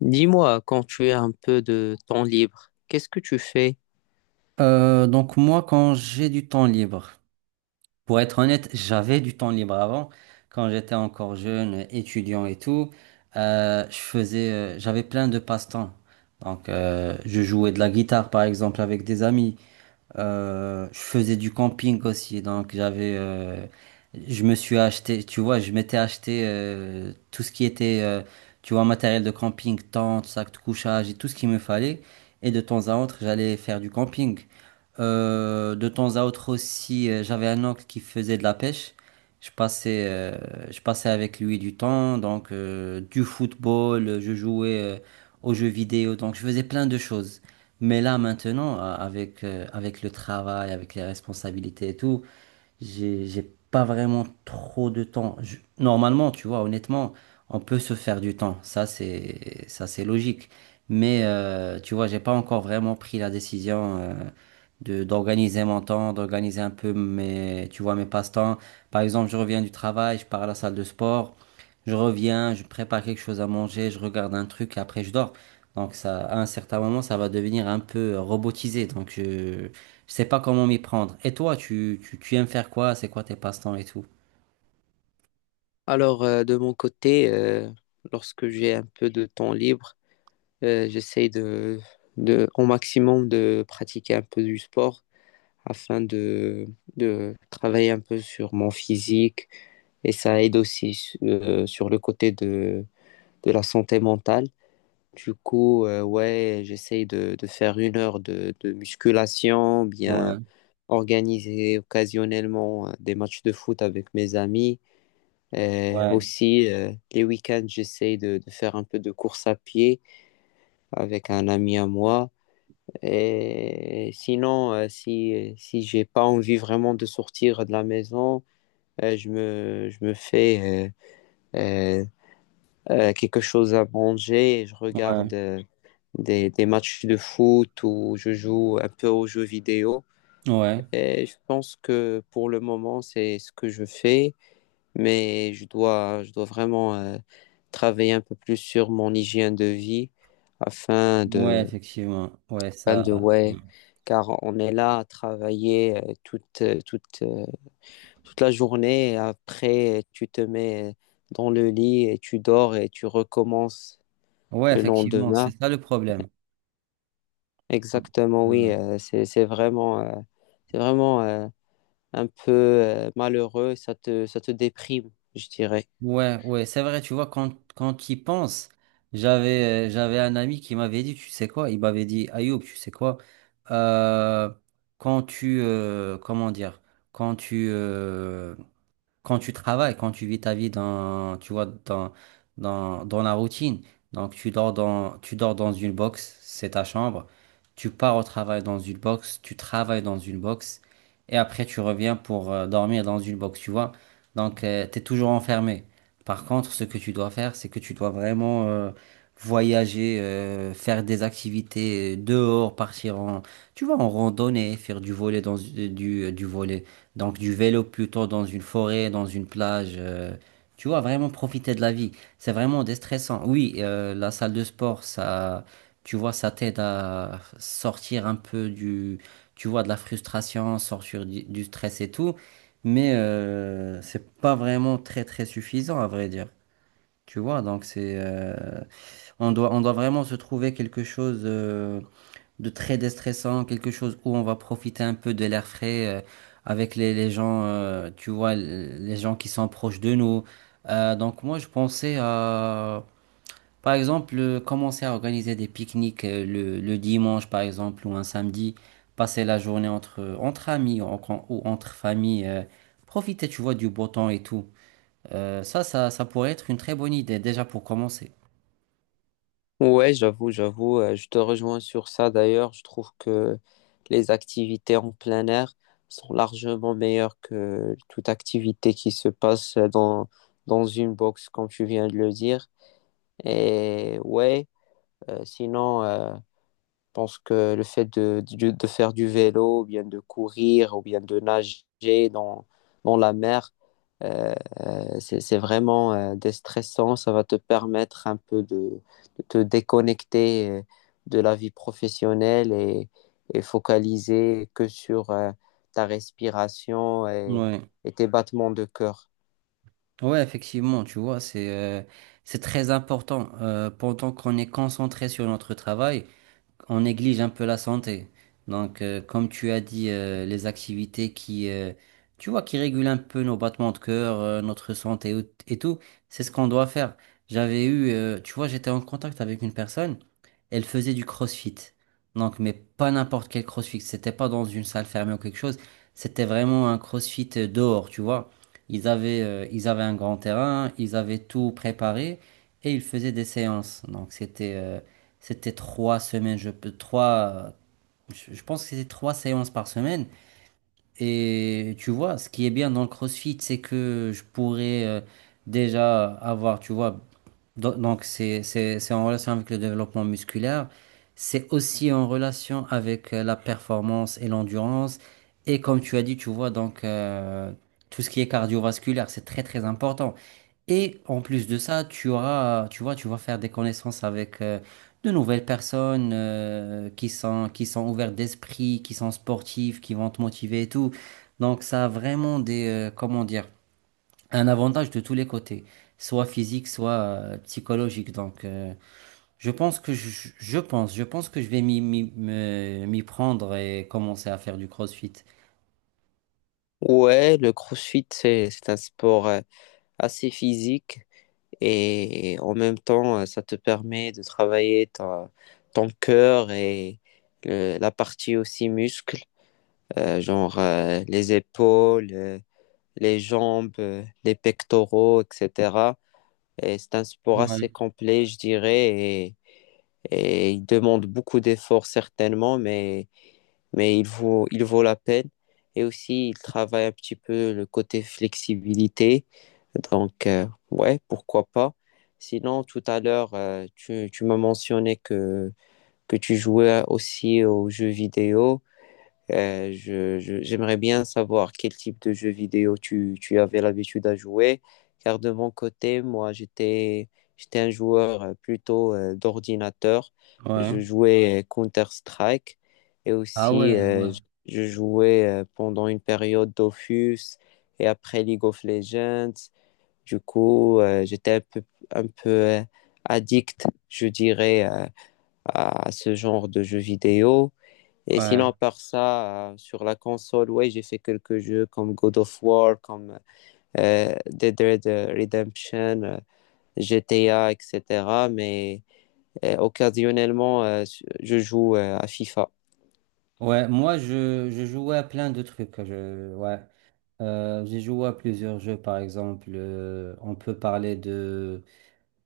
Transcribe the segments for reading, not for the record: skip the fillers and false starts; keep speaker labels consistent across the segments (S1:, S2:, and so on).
S1: Dis-moi, quand tu as un peu de temps libre, qu'est-ce que tu fais?
S2: Donc moi, quand j'ai du temps libre, pour être honnête, j'avais du temps libre avant, quand j'étais encore jeune, étudiant et tout, j'avais plein de passe-temps. Donc je jouais de la guitare par exemple avec des amis, je faisais du camping aussi, donc j'avais, je m'étais acheté, tout ce qui était, tu vois, matériel de camping, tente, sac de couchage et tout ce qu'il me fallait. Et de temps à autre, j'allais faire du camping. De temps à autre aussi, j'avais un oncle qui faisait de la pêche. Je passais, euh, je passais avec lui du temps, donc du football, je jouais aux jeux vidéo, donc je faisais plein de choses. Mais là, maintenant, avec le travail, avec les responsabilités et tout, j'ai pas vraiment trop de temps. Normalement, tu vois, honnêtement, on peut se faire du temps. Ça, c'est logique. Mais, tu vois, j'ai pas encore vraiment pris la décision, de d'organiser mon temps, d'organiser un peu mes passe-temps. Par exemple, je reviens du travail, je pars à la salle de sport, je reviens, je prépare quelque chose à manger, je regarde un truc et après je dors. Donc ça, à un certain moment, ça va devenir un peu robotisé. Donc je sais pas comment m'y prendre. Et toi, tu aimes faire quoi? C'est quoi tes passe-temps et tout?
S1: Alors, de mon côté, lorsque j'ai un peu de temps libre, j'essaie au maximum de pratiquer un peu du sport afin de travailler un peu sur mon physique et ça aide aussi sur le côté de la santé mentale. Du coup, ouais, j'essaie de faire une heure de musculation, bien
S2: Ouais,
S1: organiser occasionnellement des matchs de foot avec mes amis. Euh,
S2: ouais,
S1: aussi, euh, les week-ends, j'essaie de faire un peu de course à pied avec un ami à moi. Et sinon, si j'ai pas envie vraiment de sortir de la maison, je me fais euh, euh, quelque chose à manger et je regarde
S2: ouais,
S1: des matchs de foot ou je joue un peu aux jeux vidéo.
S2: ouais,
S1: Et je pense que pour le moment, c'est ce que je fais. Mais je dois vraiment travailler un peu plus sur mon hygiène de vie afin
S2: ouais,
S1: de,
S2: effectivement. Ouais, ça.
S1: ouais, car on est là à travailler toute la journée et après tu te mets dans le lit et tu dors et tu recommences
S2: Ouais,
S1: le
S2: effectivement, c'est
S1: lendemain.
S2: ça le problème.
S1: Exactement, oui,
S2: Ouais.
S1: c'est vraiment, c'est vraiment euh, un peu malheureux, ça te déprime, je dirais.
S2: Ouais, ouais, c'est vrai, tu vois, quand tu y penses, j'avais un ami qui m'avait dit, tu sais quoi, il m'avait dit, Ayoub, tu sais quoi, euh, quand tu, euh, comment dire, quand tu, euh, quand tu travailles, quand tu vis ta vie dans, tu vois, dans, la routine. Donc tu dors dans une box, c'est ta chambre. Tu pars au travail dans une box, tu travailles dans une box, et après tu reviens pour dormir dans une box, tu vois. Donc tu es toujours enfermé. Par contre, ce que tu dois faire, c'est que tu dois vraiment voyager, faire des activités dehors, partir en, tu vois, en randonnée, faire du volet dans du volley, donc du vélo plutôt, dans une forêt, dans une plage. Tu vois, vraiment profiter de la vie. C'est vraiment déstressant. Oui, la salle de sport, ça, tu vois, ça t'aide à sortir un peu du, tu vois, de la frustration, sortir du stress et tout. Mais c'est pas vraiment très très suffisant à vrai dire. Tu vois, donc on doit vraiment se trouver quelque chose, de très déstressant, quelque chose où on va profiter un peu de l'air frais, avec les gens, tu vois, les gens qui sont proches de nous. Donc moi, je pensais à, par exemple, commencer à organiser des pique-niques, le dimanche, par exemple, ou un samedi, passer la journée entre amis, ou entre familles, profiter, tu vois, du beau temps et tout. Ça pourrait être une très bonne idée, déjà pour commencer.
S1: Ouais, j'avoue, je te rejoins sur ça d'ailleurs. Je trouve que les activités en plein air sont largement meilleures que toute activité qui se passe dans une box, comme tu viens de le dire. Et ouais, sinon, pense que le fait de faire du vélo, ou bien de courir, ou bien de nager dans la mer, euh, c'est vraiment déstressant. Ça va te permettre un peu de te déconnecter de la vie professionnelle et focaliser que sur ta respiration
S2: Ouais.
S1: et tes battements de cœur.
S2: Ouais, effectivement, tu vois, c'est très important. Pendant qu'on est concentré sur notre travail, on néglige un peu la santé. Donc, comme tu as dit, les activités tu vois, qui régulent un peu nos battements de cœur, notre santé et tout, c'est ce qu'on doit faire. Tu vois, j'étais en contact avec une personne, elle faisait du CrossFit. Donc, mais pas n'importe quel CrossFit. C'était pas dans une salle fermée ou quelque chose. C'était vraiment un CrossFit, dehors, tu vois. Ils avaient un grand terrain, ils avaient tout préparé et ils faisaient des séances. Donc, c'était 3 semaines, je pense que c'était 3 séances par semaine. Et tu vois, ce qui est bien dans le CrossFit, c'est que je pourrais déjà avoir, tu vois. Donc, c'est en relation avec le développement musculaire, c'est aussi en relation avec la performance et l'endurance. Et comme tu as dit, tu vois, donc, tout ce qui est cardiovasculaire, c'est très, très important. Et en plus de ça, tu auras, tu vois, tu vas faire des connaissances avec de nouvelles personnes, qui sont ouvertes d'esprit, qui sont sportives, qui vont te motiver et tout. Donc, ça a vraiment un avantage de tous les côtés, soit physique, soit psychologique. Donc, je pense que je vais m'y prendre et commencer à faire du CrossFit.
S1: Ouais, le CrossFit, c'est un sport assez physique. Et en même temps, ça te permet de travailler ton cœur et la partie aussi muscle, genre les épaules, les jambes, les pectoraux, etc. Et c'est un sport assez
S2: Ouais,
S1: complet, je dirais, et il demande beaucoup d'efforts certainement, mais il vaut la peine. Et aussi, il travaille un petit peu le côté flexibilité. Donc, ouais, pourquoi pas. Sinon, tout à l'heure, tu m'as mentionné que tu jouais aussi aux jeux vidéo. J'aimerais bien savoir quel type de jeu vidéo tu avais l'habitude à jouer, car de mon côté, moi, j'étais un joueur plutôt d'ordinateur. Je
S2: ouais.
S1: jouais Counter-Strike et
S2: Ah
S1: aussi
S2: ouais, ouais,
S1: je jouais pendant une période Dofus et après League of Legends. Du coup, j'étais un peu addict, je dirais, à ce genre de jeux vidéo. Et
S2: ouais.
S1: sinon, par ça, sur la console, ouais, j'ai fait quelques jeux comme God of War, comme Dead Red Redemption, GTA, etc. Mais occasionnellement, je joue à FIFA.
S2: Ouais, moi je jouais à plein de trucs. Ouais. J'ai joué à plusieurs jeux, par exemple. On peut parler de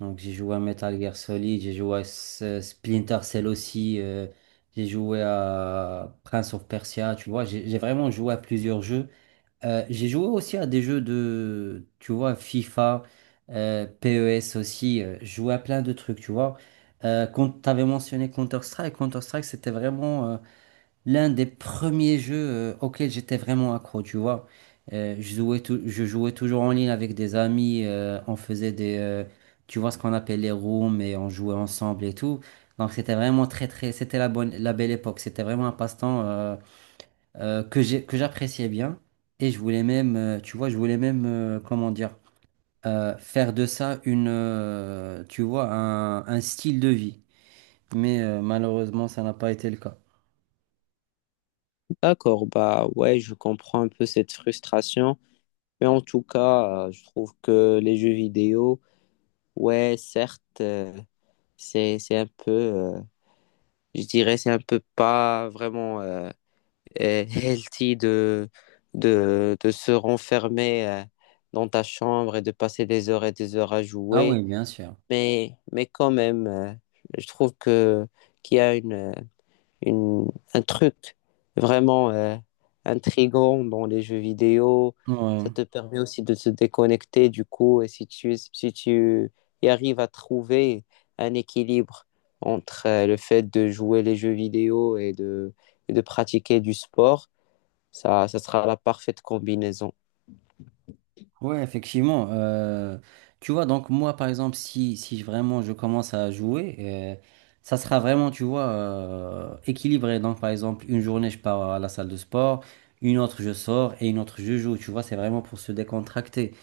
S2: Donc j'ai joué à Metal Gear Solid, j'ai joué à Splinter Cell aussi, j'ai joué à Prince of Persia, tu vois, j'ai vraiment joué à plusieurs jeux. J'ai joué aussi à des jeux de, tu vois, FIFA, PES aussi, j'ai joué à plein de trucs, tu vois. Quand tu avais mentionné Counter-Strike, Counter-Strike c'était vraiment l'un des premiers jeux auxquels j'étais vraiment accro, tu vois. Je jouais toujours en ligne avec des amis, on faisait tu vois, ce qu'on appelle les rooms et on jouait ensemble et tout. Donc c'était vraiment très très, c'était la belle époque. C'était vraiment un passe-temps, que j'appréciais bien, et je voulais même, faire de ça une, tu vois, un style de vie. Mais malheureusement, ça n'a pas été le cas.
S1: D'accord, bah ouais, je comprends un peu cette frustration. Mais en tout cas, je trouve que les jeux vidéo, ouais, certes, c'est un peu, je dirais, c'est un peu pas vraiment healthy de se renfermer dans ta chambre et de passer des heures et des heures à
S2: Ah
S1: jouer.
S2: oui, bien sûr.
S1: Mais, quand même, je trouve qu'il y a une, un truc vraiment intrigant dans les jeux vidéo. Ça
S2: Ouais.
S1: te permet aussi de te déconnecter du coup. Et si si tu y arrives à trouver un équilibre entre le fait de jouer les jeux vidéo et de pratiquer du sport, ça sera la parfaite combinaison.
S2: Ouais, effectivement. Tu vois, donc moi, par exemple, si, si je- vraiment je commence à jouer, ça sera vraiment, tu vois, équilibré. Donc, par exemple, une journée, je pars à la salle de sport, une autre, je sors et une autre, je joue. Tu vois, c'est vraiment pour se décontracter.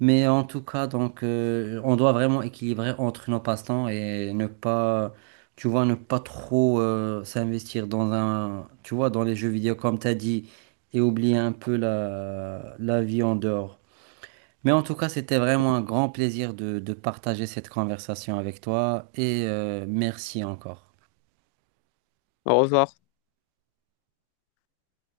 S2: Mais en tout cas, donc, on doit vraiment équilibrer entre nos passe-temps et ne pas, tu vois, ne pas trop s'investir dans un, tu vois, dans les jeux vidéo, comme tu as dit, et oublier un peu la vie en dehors. Mais en tout cas, c'était vraiment un grand plaisir de partager cette conversation avec toi et merci encore.
S1: Au revoir.